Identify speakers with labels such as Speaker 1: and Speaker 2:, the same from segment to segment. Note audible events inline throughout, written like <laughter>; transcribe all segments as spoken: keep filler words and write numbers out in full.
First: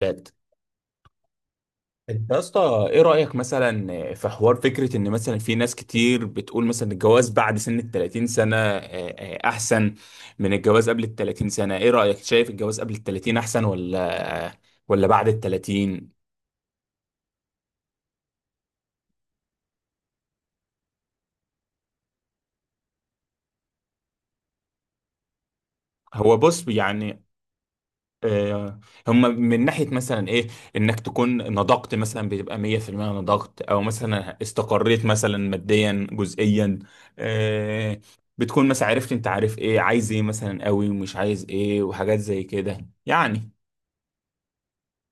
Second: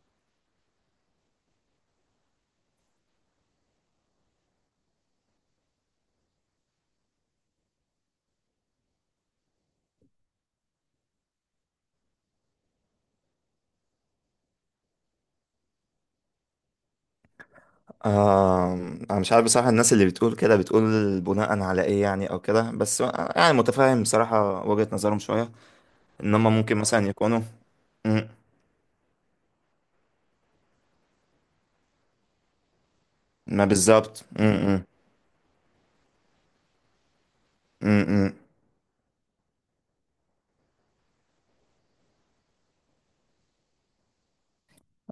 Speaker 1: بات. انت يا اسطى، ايه رايك مثلا في حوار فكره ان مثلا في ناس كتير بتقول مثلا الجواز بعد سن ال ثلاثين سنه آه، آه، احسن من الجواز قبل ال ثلاثين سنه؟ ايه رايك؟ شايف الجواز قبل ال ثلاثين احسن ولا آه، ولا بعد ال ثلاثين؟
Speaker 2: آه. انا مش عارف بصراحة. الناس اللي بتقول كده بتقول بناء على ايه يعني او كده بس. يعني متفاهم بصراحة وجهة نظرهم شوية ان
Speaker 1: هو
Speaker 2: هم
Speaker 1: بص،
Speaker 2: ممكن مثلا
Speaker 1: يعني
Speaker 2: يكونوا مم،
Speaker 1: آه، هم من ناحية مثلا ايه، انك تكون نضجت مثلا، بتبقى مية في المية نضجت
Speaker 2: ما
Speaker 1: او
Speaker 2: بالظبط،
Speaker 1: مثلا
Speaker 2: مم، مم،
Speaker 1: استقريت مثلا ماديا جزئيا. آه،
Speaker 2: مم، مم.
Speaker 1: بتكون مثلا عرفت انت عارف ايه عايز ايه مثلا قوي ومش عايز ايه وحاجات زي كده يعني.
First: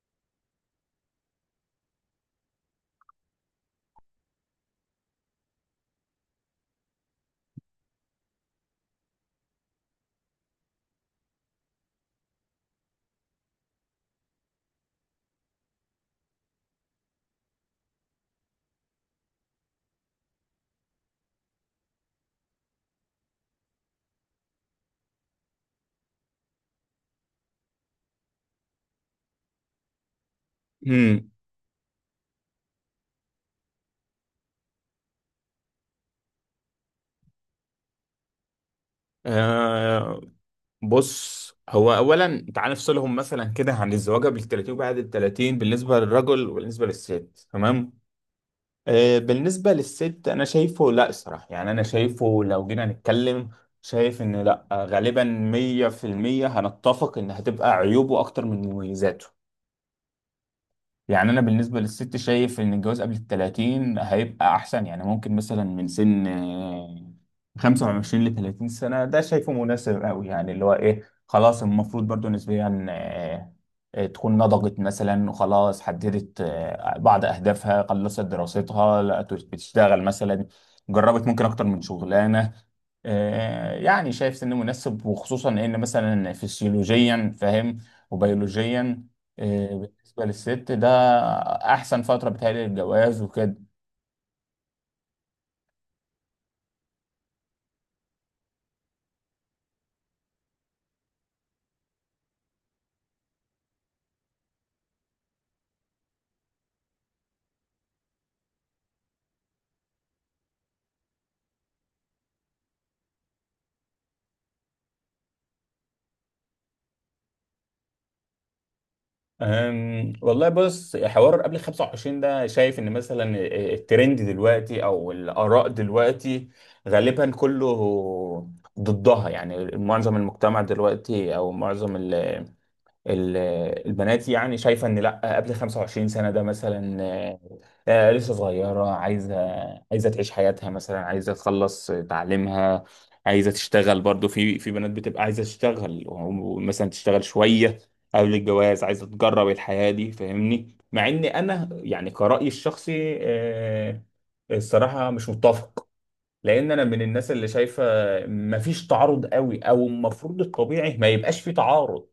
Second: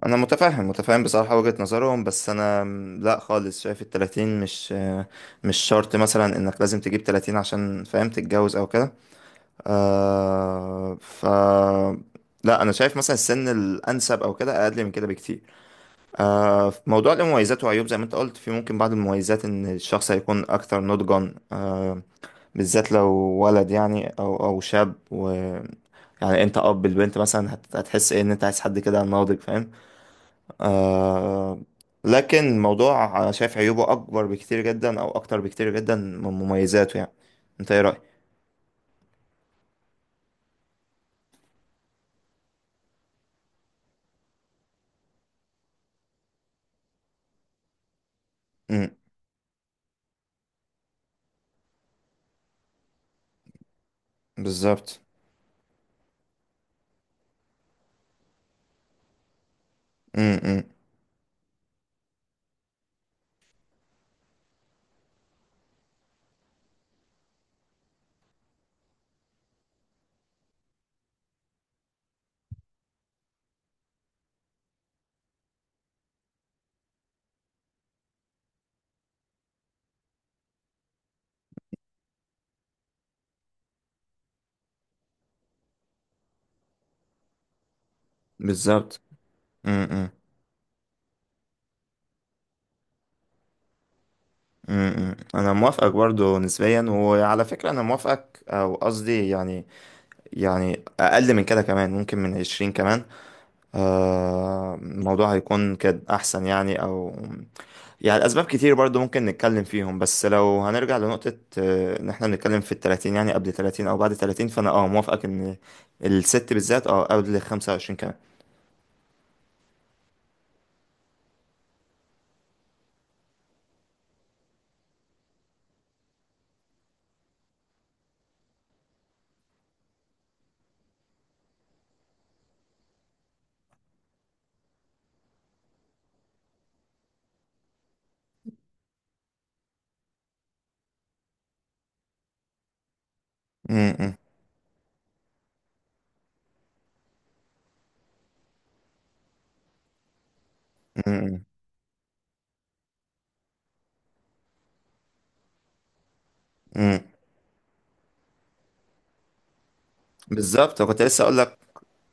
Speaker 2: انا متفاهم متفاهم بصراحة وجهة نظرهم بس انا مم، لا خالص، شايف التلاتين مش آه، مش شرط مثلا انك لازم تجيب تلاتين عشان فاهم تتجوز او كده. آه ف لا انا شايف مثلا السن الانسب او كده اقل من كده بكتير. آه، في موضوع المميزات وعيوب زي ما انت قلت، في ممكن بعض المميزات ان الشخص هيكون اكثر نضجا، آه، بالذات لو ولد يعني او او شاب، و يعني انت اب البنت مثلا هت- هتحس ايه ان انت عايز حد كده ناضج فاهم
Speaker 1: امم
Speaker 2: آه، لكن الموضوع انا شايف عيوبه اكبر بكتير جدا او اكتر بكتير جدا من مميزاته يعني. انت ايه رأيك؟
Speaker 1: آه بص، هو اولا تعال نفصلهم مثلا كده عن الزواج قبل ال ثلاثين وبعد ال ثلاثين، بالنسبة للرجل وبالنسبة للست. تمام،
Speaker 2: امم.
Speaker 1: آه، بالنسبة للست أنا شايفه، لأ صراحة، يعني أنا شايفه لو جينا نتكلم، شايف إن لأ،
Speaker 2: بالظبط.
Speaker 1: غالبا مية في المية هنتفق إن هتبقى عيوبه أكتر من مميزاته.
Speaker 2: امم.
Speaker 1: يعني انا بالنسبه للست شايف ان الجواز قبل ال ثلاثين هيبقى احسن، يعني ممكن مثلا من سن آه، خمسة وعشرين ل ثلاثين سنه. ده شايفه مناسب قوي، يعني اللي هو ايه، خلاص المفروض برضو نسبيا آه، آه، تكون نضجت مثلا وخلاص حددت آه، بعض اهدافها، خلصت دراستها، لقت بتشتغل مثلا، جربت ممكن اكتر من شغلانه. آه، يعني شايف سن مناسب، وخصوصا ان مثلا فسيولوجيا فاهم،
Speaker 2: بالظبط.
Speaker 1: وبيولوجيا. آه،
Speaker 2: امم.
Speaker 1: بالنسبة للست ده أحسن فترة بتهيألي للجواز وكده.
Speaker 2: امم. انا موافقك برضو نسبيا، وعلى فكرة انا موافقك او قصدي يعني يعني اقل من كده كمان ممكن من عشرين كمان. آه، الموضوع هيكون كده احسن يعني. او يعني الاسباب كتير برضو ممكن نتكلم فيهم، بس لو هنرجع لنقطة آه، ان احنا بنتكلم في التلاتين يعني قبل تلاتين او بعد تلاتين، فانا اه موافقك ان الست بالذات اه قبل خمسة وعشرين كمان.
Speaker 1: أم، والله بص، حوار قبل خمس وعشرين ده شايف ان مثلا الترند دلوقتي او الاراء دلوقتي غالبا كله ضدها، يعني معظم المجتمع دلوقتي او معظم ال- ال- البنات يعني شايفة ان لا قبل خمسة وعشرين سنة ده مثلا آه، آه، لسه صغيرة، عايزة عايزة تعيش حياتها، مثلا عايزة تخلص تعليمها، عايزة
Speaker 2: م-
Speaker 1: تشتغل
Speaker 2: م-
Speaker 1: برضو، في في بنات بتبقى عايزة تشتغل ومثلا تشتغل شوية قبل الجواز، عايزة تجرب الحياة دي فاهمني؟ مع ان
Speaker 2: م-
Speaker 1: انا يعني كرأيي الشخصي، آه، الصراحة مش متفق، لان انا من
Speaker 2: م-
Speaker 1: الناس اللي شايفة مفيش تعارض قوي، او المفروض
Speaker 2: بالظبط.
Speaker 1: الطبيعي
Speaker 2: كنت
Speaker 1: ما
Speaker 2: لسه اقول
Speaker 1: يبقاش في
Speaker 2: لك،
Speaker 1: تعارض.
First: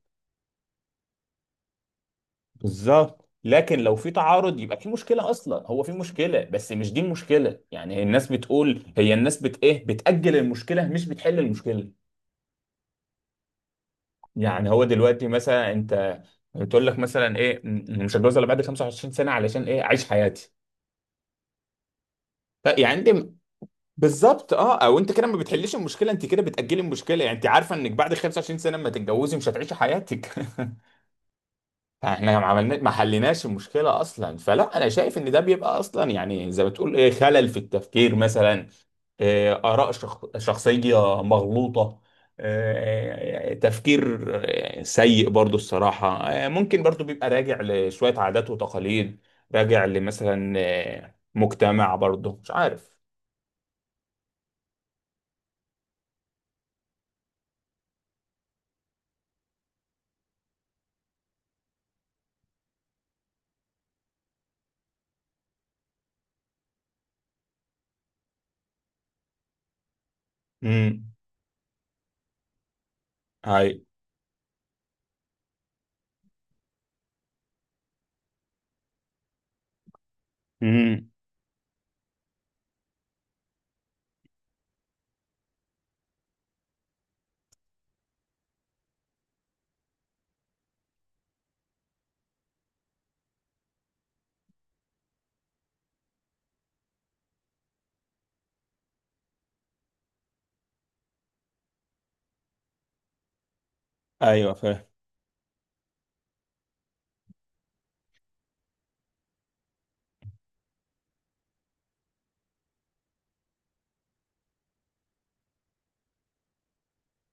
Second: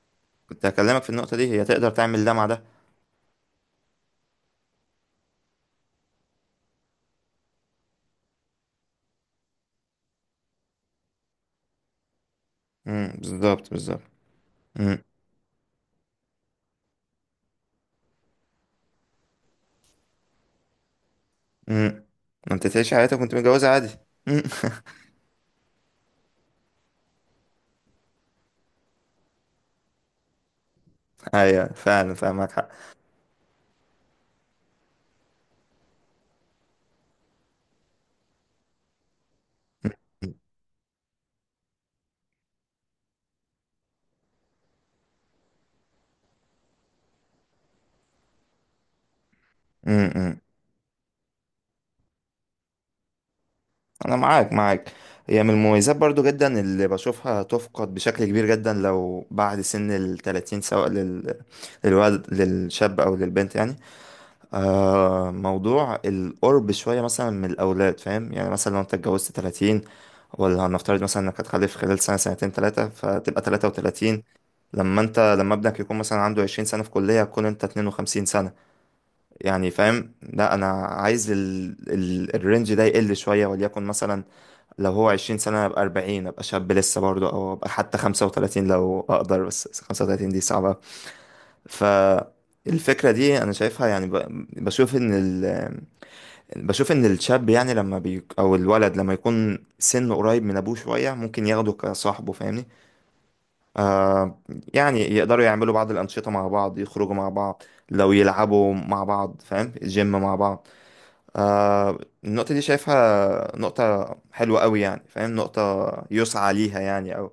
Speaker 2: كنت هكلمك في النقطة دي، هي تقدر تعمل ده مع ده.
Speaker 1: بالظبط، لكن لو في تعارض يبقى في مشكله اصلا، هو في مشكله بس مش دي المشكله، يعني الناس بتقول، هي الناس بت ايه، بتاجل المشكله مش بتحل المشكله.
Speaker 2: م، بالظبط، بالظبط.
Speaker 1: يعني هو
Speaker 2: م-
Speaker 1: دلوقتي مثلا انت بتقول لك مثلا ايه م- مش هتجوز الا بعد خمسة وعشرين سنه علشان ايه، اعيش حياتي.
Speaker 2: م. ما انت
Speaker 1: ف-
Speaker 2: تعيش
Speaker 1: يعني
Speaker 2: حياتك
Speaker 1: انت
Speaker 2: وانت متجوزة عادي. م.
Speaker 1: بالظبط،
Speaker 2: <laughs>
Speaker 1: اه او انت كده ما بتحلش المشكله، انت كده بتاجلي المشكله. يعني انت عارفه انك بعد خمس وعشرين سنه ما تتجوزي مش هتعيشي حياتك. <laughs>
Speaker 2: ايوه فعلا،
Speaker 1: احنا ما
Speaker 2: فاهمك حق.
Speaker 1: عملنا، ما حليناش المشكله اصلا. فلا انا شايف ان ده بيبقى اصلا، يعني زي ما تقول ايه، خلل في التفكير مثلا، إيه اراء شخ... شخصيه مغلوطه، إيه تفكير إيه سيء برضو الصراحه، إيه ممكن برضو بيبقى راجع لشويه عادات وتقاليد، راجع
Speaker 2: امم. امم.
Speaker 1: لمثلا إيه مجتمع برضو مش عارف.
Speaker 2: انا معاك معاك. هي من المميزات برضو جدا اللي بشوفها تفقد بشكل كبير جدا لو بعد سن التلاتين، سواء لل... للولد، للشاب او للبنت يعني. آه موضوع القرب شوية مثلا من الاولاد فاهم يعني، مثلا لو انت اتجوزت تلاتين، ولا هنفترض
Speaker 1: امم
Speaker 2: مثلا انك هتخلف خلال سنة، سنتين، تلاتة، فتبقى تلاتة
Speaker 1: هاي.
Speaker 2: وتلاتين لما انت لما ابنك يكون مثلا عنده عشرين سنة في كلية، هتكون انت اتنين وخمسين سنة. يعني فاهم، لا انا
Speaker 1: امم
Speaker 2: عايز ال... ال... الرينج ده يقل شويه، وليكن مثلا لو هو عشرين سنة سنه ابقى اربعين، ابقى شاب لسه برضه. او ابقى حتى خمسة وتلاتين لو اقدر، بس خمسة وتلاتين دي صعبه. فالفكره دي انا شايفها يعني ب... بشوف ان ال... بشوف ان الشاب، يعني لما بي... او الولد لما يكون سنه قريب من ابوه شويه، ممكن ياخده كصاحبه فاهمني.
Speaker 1: ايوه فاهم.
Speaker 2: يعني يقدروا يعملوا بعض الانشطه مع بعض، يخرجوا مع بعض، لو يلعبوا مع بعض فاهم، جيم مع بعض. آه النقطة دي شايفها نقطة حلوة قوي يعني فاهم، نقطة يسعى ليها يعني، أو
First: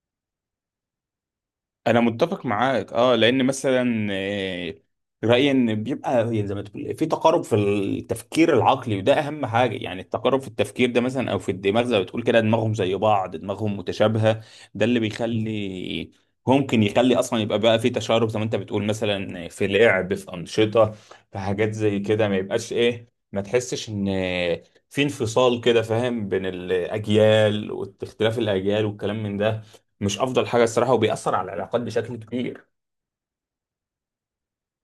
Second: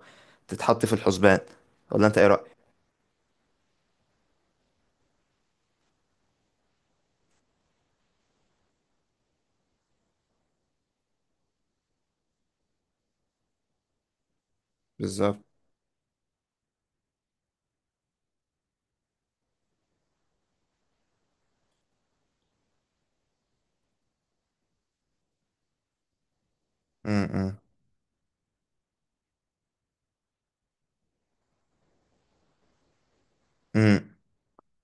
Speaker 2: تتحط في الحسبان.
Speaker 1: انا
Speaker 2: ولا أنت إيه
Speaker 1: متفق
Speaker 2: رأيك؟
Speaker 1: معاك، اه لان مثلا آه، رايي ان بيبقى هي زي ما تقول في تقارب في التفكير العقلي، وده اهم حاجه، يعني التقارب في التفكير ده مثلا او في الدماغ، زي ما بتقول كده، دماغهم زي بعض، دماغهم متشابهه. ده اللي
Speaker 2: بالظبط.
Speaker 1: بيخلي ممكن يخلي اصلا يبقى بقى في تشارب، زي ما انت بتقول مثلا في لعب، في انشطه، في حاجات زي كده، ما يبقاش ايه، ما تحسش ان في انفصال كده فاهم بين
Speaker 2: م- م-
Speaker 1: الاجيال، واختلاف الاجيال والكلام من ده، مش افضل حاجه الصراحه، وبيأثر على العلاقات بشكل كبير.
Speaker 2: م.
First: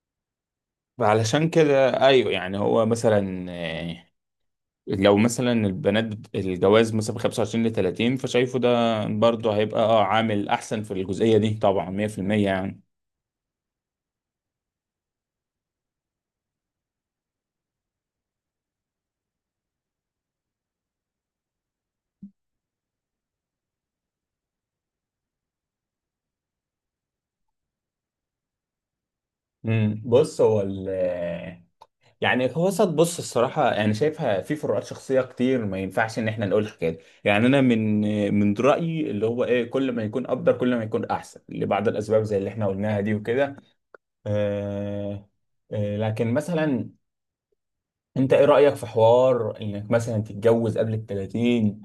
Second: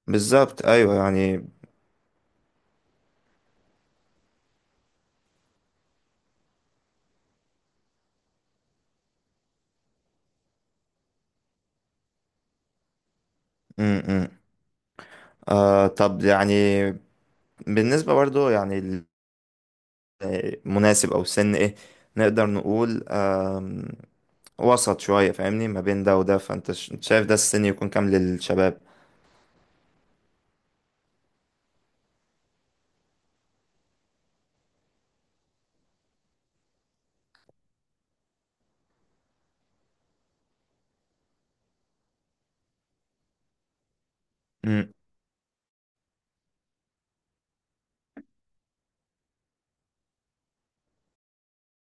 Speaker 2: بالظبط أيوه يعني.
Speaker 1: فعلشان
Speaker 2: م-
Speaker 1: كده، ايوه يعني هو مثلا آه، لو مثلا البنات بت- الجواز مثلا من خمسة وعشرين ل ثلاثين، فشايفه ده برضه هيبقى اه عامل احسن في الجزئيه دي، طبعا مية في المية يعني.
Speaker 2: م. آه طب يعني، بالنسبة برضو يعني المناسب أو السن إيه نقدر نقول؟ آم، وسط شوية فاهمني ما بين ده وده، فأنت ش- شايف ده السن يكون كام للشباب؟
Speaker 1: امم بص هو ال يعني هو صد بص الصراحة، أنا شايفها في فروقات شخصية كتير، ما ينفعش إن إحنا نقول الحكاية دي، يعني أنا من من رأيي اللي هو إيه، كل ما يكون أفضل كل ما يكون أحسن، لبعض الأسباب زي اللي إحنا قلناها دي وكده. آه، آه، لكن مثلا انت ايه رأيك في حوار انك مثلا تتجوز قبل ال ثلاثين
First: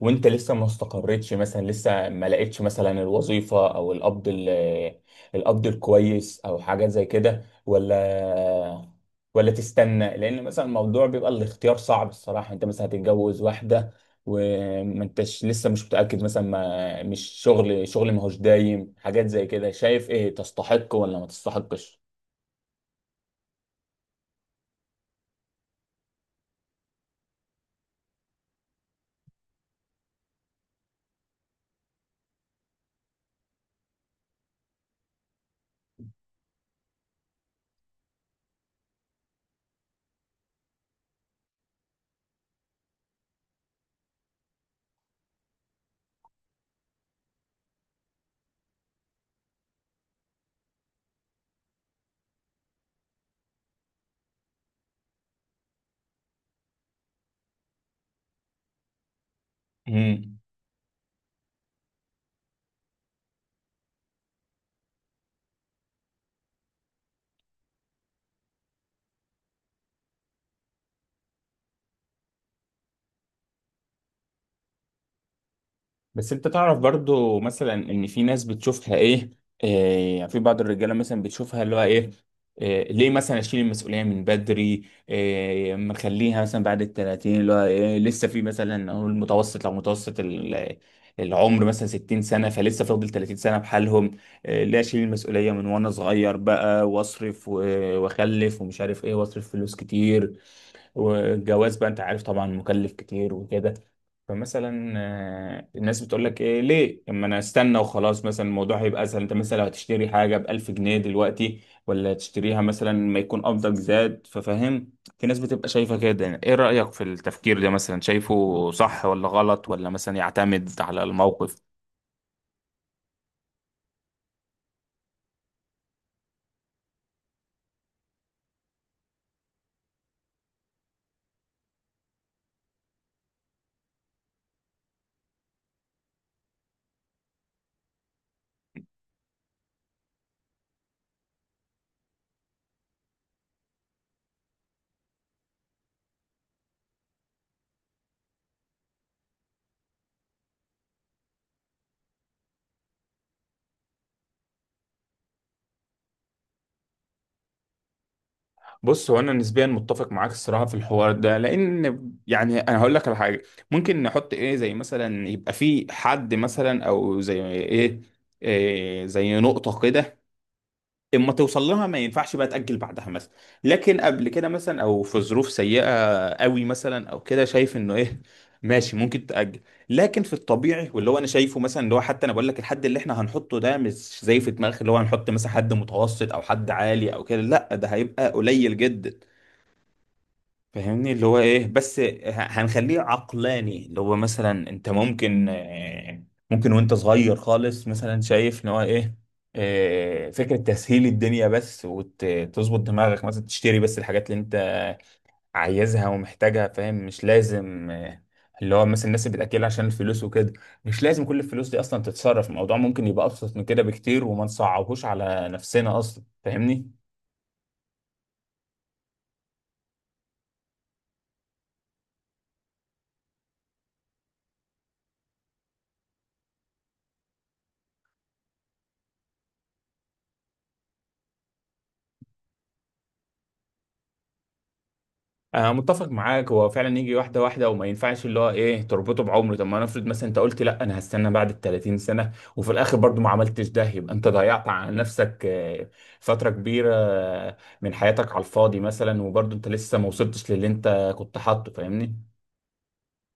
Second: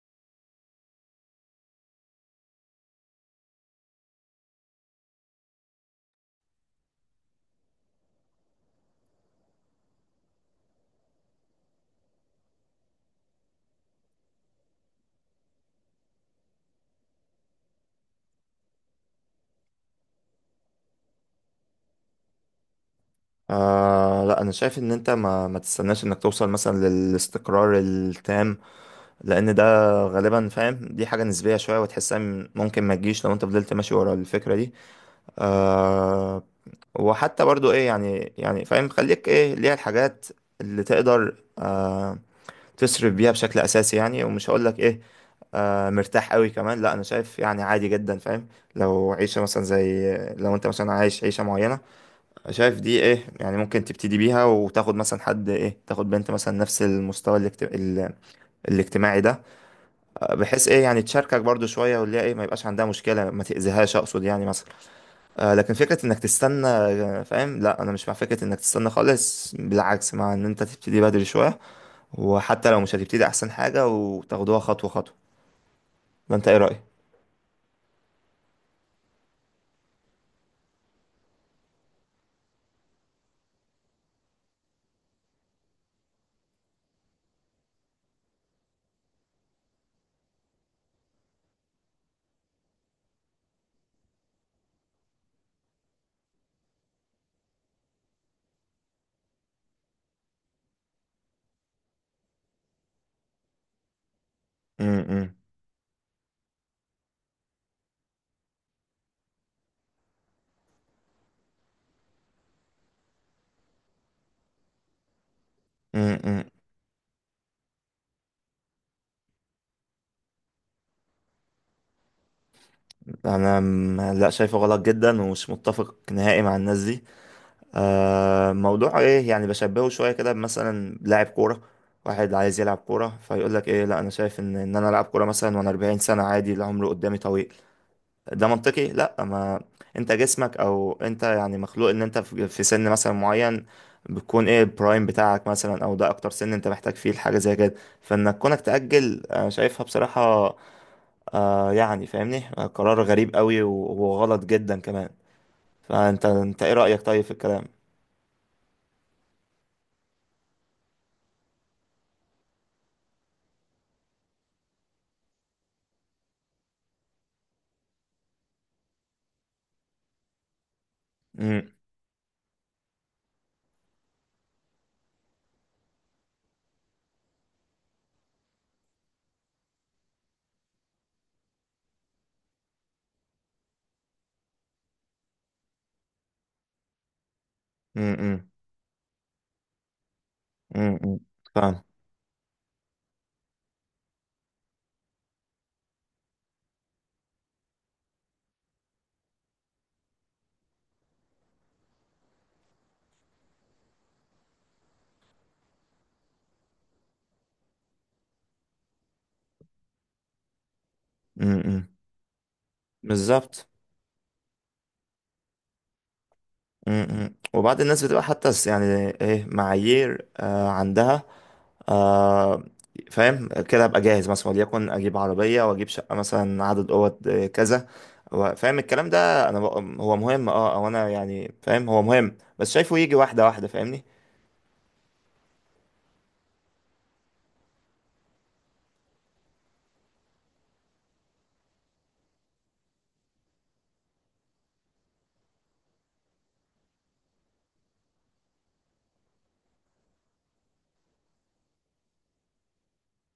Speaker 1: وانت لسه ما استقرتش مثلا، لسه ما لقيتش مثلا الوظيفة او القبض ال- القبض الكويس، او حاجات زي كده، ولا ولا تستنى، لان مثلا الموضوع بيبقى الاختيار صعب الصراحة. انت مثلا هتتجوز واحدة وما انتش لسه مش متأكد مثلا، ما مش شغل شغل ما هوش دايم، حاجات زي كده. شايف ايه، تستحق ولا ما تستحقش؟
Speaker 2: آه لا انا شايف ان انت ما ما تستناش انك توصل مثلا للاستقرار التام، لان ده غالبا فاهم دي حاجة نسبية شوية وتحسها م- ممكن ما تجيش لو انت فضلت ماشي ورا الفكرة دي آه وحتى برضو ايه يعني يعني فاهم خليك ايه ليها الحاجات اللي تقدر آه تصرف بيها بشكل اساسي يعني، ومش هقول لك ايه آه مرتاح قوي كمان. لا انا شايف يعني عادي جدا فاهم، لو عيشة مثلا زي لو انت مثلا عايش عيشة معينة شايف دي ايه يعني، ممكن تبتدي بيها وتاخد مثلا حد ايه، تاخد بنت مثلا نفس المستوى الاجت... ال- الاجتماعي ده،
Speaker 1: امم
Speaker 2: بحيث ايه يعني تشاركك برضو شوية، واللي هي ايه ما يبقاش عندها مشكلة، ما تأذيهاش اقصد يعني مثلا. آه لكن فكرة انك تستنى، آه، فاهم، لا انا مش مع فكرة انك تستنى خالص، بالعكس مع ان انت تبتدي بدري شوية، وحتى لو مش هتبتدي احسن حاجة وتاخدوها خطوة خطوة.
Speaker 1: بس
Speaker 2: ده
Speaker 1: انت
Speaker 2: انت ايه
Speaker 1: تعرف
Speaker 2: رأيك؟
Speaker 1: برضو مثلا ان في ناس بتشوفها ايه، إيه يعني في بعض الرجاله مثلا بتشوفها اللي هو ايه، إيه ليه مثلا اشيل المسؤوليه من بدري، إيه ما نخليها مثلا بعد ال ثلاثين اللي هو إيه لسه في مثلا، اقول متوسط، لو متوسط ال- العمر مثلا ستين سنه، فلسه فاضل ثلاثين سنه بحالهم. إيه ليه اشيل المسؤوليه من وانا صغير بقى، واصرف و- واخلف ومش عارف ايه واصرف فلوس كتير، والجواز بقى انت عارف طبعا مكلف كتير وكده. فمثلا
Speaker 2: امم.
Speaker 1: آه، الناس بتقول لك ايه ليه، اما انا استنى وخلاص، مثلا الموضوع هيبقى اسهل، انت مثلا لو هتشتري حاجه ب ألف جنيه دلوقتي، ولا تشتريها مثلا ما يكون قبضك زاد، ففاهم في ناس بتبقى شايفه كده يعني.
Speaker 2: امم.
Speaker 1: ايه رايك في التفكير ده مثلا؟ شايفه صح ولا غلط ولا مثلا يعتمد على الموقف؟
Speaker 2: انا م- لا شايفه غلط جدا ومش متفق نهائي مع الناس دي. آه موضوع ايه يعني، بشبهه شويه كده مثلا، لاعب كوره واحد عايز يلعب كوره فيقول لك ايه، لا انا شايف ان ان انا العب كوره مثلا وانا اربعين سنه عادي، العمر قدامي طويل، ده منطقي؟ لا. ما انت جسمك او انت يعني مخلوق ان انت في في سن مثلا معين بتكون ايه البرايم بتاعك مثلا، او ده اكتر سن انت محتاج فيه الحاجه زي كده. فانك كونك تاجل انا شايفها بصراحه، آه يعني فاهمني قرار غريب قوي و- وغلط جدا كمان. فانت انت ايه رايك طيب في الكلام؟
Speaker 1: بص هو انا نسبيا متفق معاك الصراحه في الحوار ده، لان يعني انا هقول لك على حاجه ممكن نحط ايه زي مثلا، يبقى في حد مثلا او زي ايه، إيه زي نقطه كده، اما توصل لها ما ينفعش بقى تاجل بعدها مثلا، لكن قبل كده مثلا او في ظروف سيئه قوي مثلا او كده شايف انه ايه، ماشي ممكن تاجل. لكن في الطبيعي، واللي هو انا شايفه مثلا اللي هو، حتى انا بقول لك الحد اللي احنا هنحطه ده مش زي في دماغك اللي هو هنحط مثلا حد متوسط او حد عالي او كده، لا ده هيبقى
Speaker 2: امم.
Speaker 1: قليل جدا. فاهمني؟
Speaker 2: امم.
Speaker 1: اللي هو ايه،
Speaker 2: فاهم.
Speaker 1: بس ه- هنخليه عقلاني، اللي هو مثلا انت ممكن آه، ممكن وانت صغير خالص مثلا شايف ان هو ايه، آه، فكرة تسهيل الدنيا بس، وتظبط دماغك مثلا تشتري بس الحاجات اللي انت عايزها ومحتاجها فاهم، مش لازم آه، اللي هو مثلا الناس اللي بتأكل عشان الفلوس وكده، مش لازم كل الفلوس دي
Speaker 2: امم.
Speaker 1: اصلا تتصرف، الموضوع ممكن يبقى ابسط من
Speaker 2: بالظبط.
Speaker 1: كده بكتير، وما نصعبهوش على نفسنا اصلا فاهمني.
Speaker 2: امم. وبعد الناس بتبقى حتى س- يعني ايه معايير آه عندها. آه فاهم كده ابقى جاهز مثلا وليكن اجيب عربيه واجيب شقه مثلا عدد اوض آه، كذا. و- فاهم الكلام ده انا بق- هو مهم اه او انا يعني فاهم هو مهم، بس شايفه يجي واحده واحده فاهمني.
Speaker 1: أنا متفق معاك، هو فعلا يجي واحدة واحدة، وما ينفعش اللي هو إيه تربطه بعمره. طب ما نفرض مثلا أنت قلت لأ أنا هستنى بعد ال ثلاثين سنة، وفي الآخر برضو ما عملتش ده، يبقى أنت ضيعت على نفسك آه، فترة كبيرة آه، من حياتك على الفاضي مثلا، وبرضو أنت لسه ما وصلتش للي أنت كنت حاطه، فاهمني؟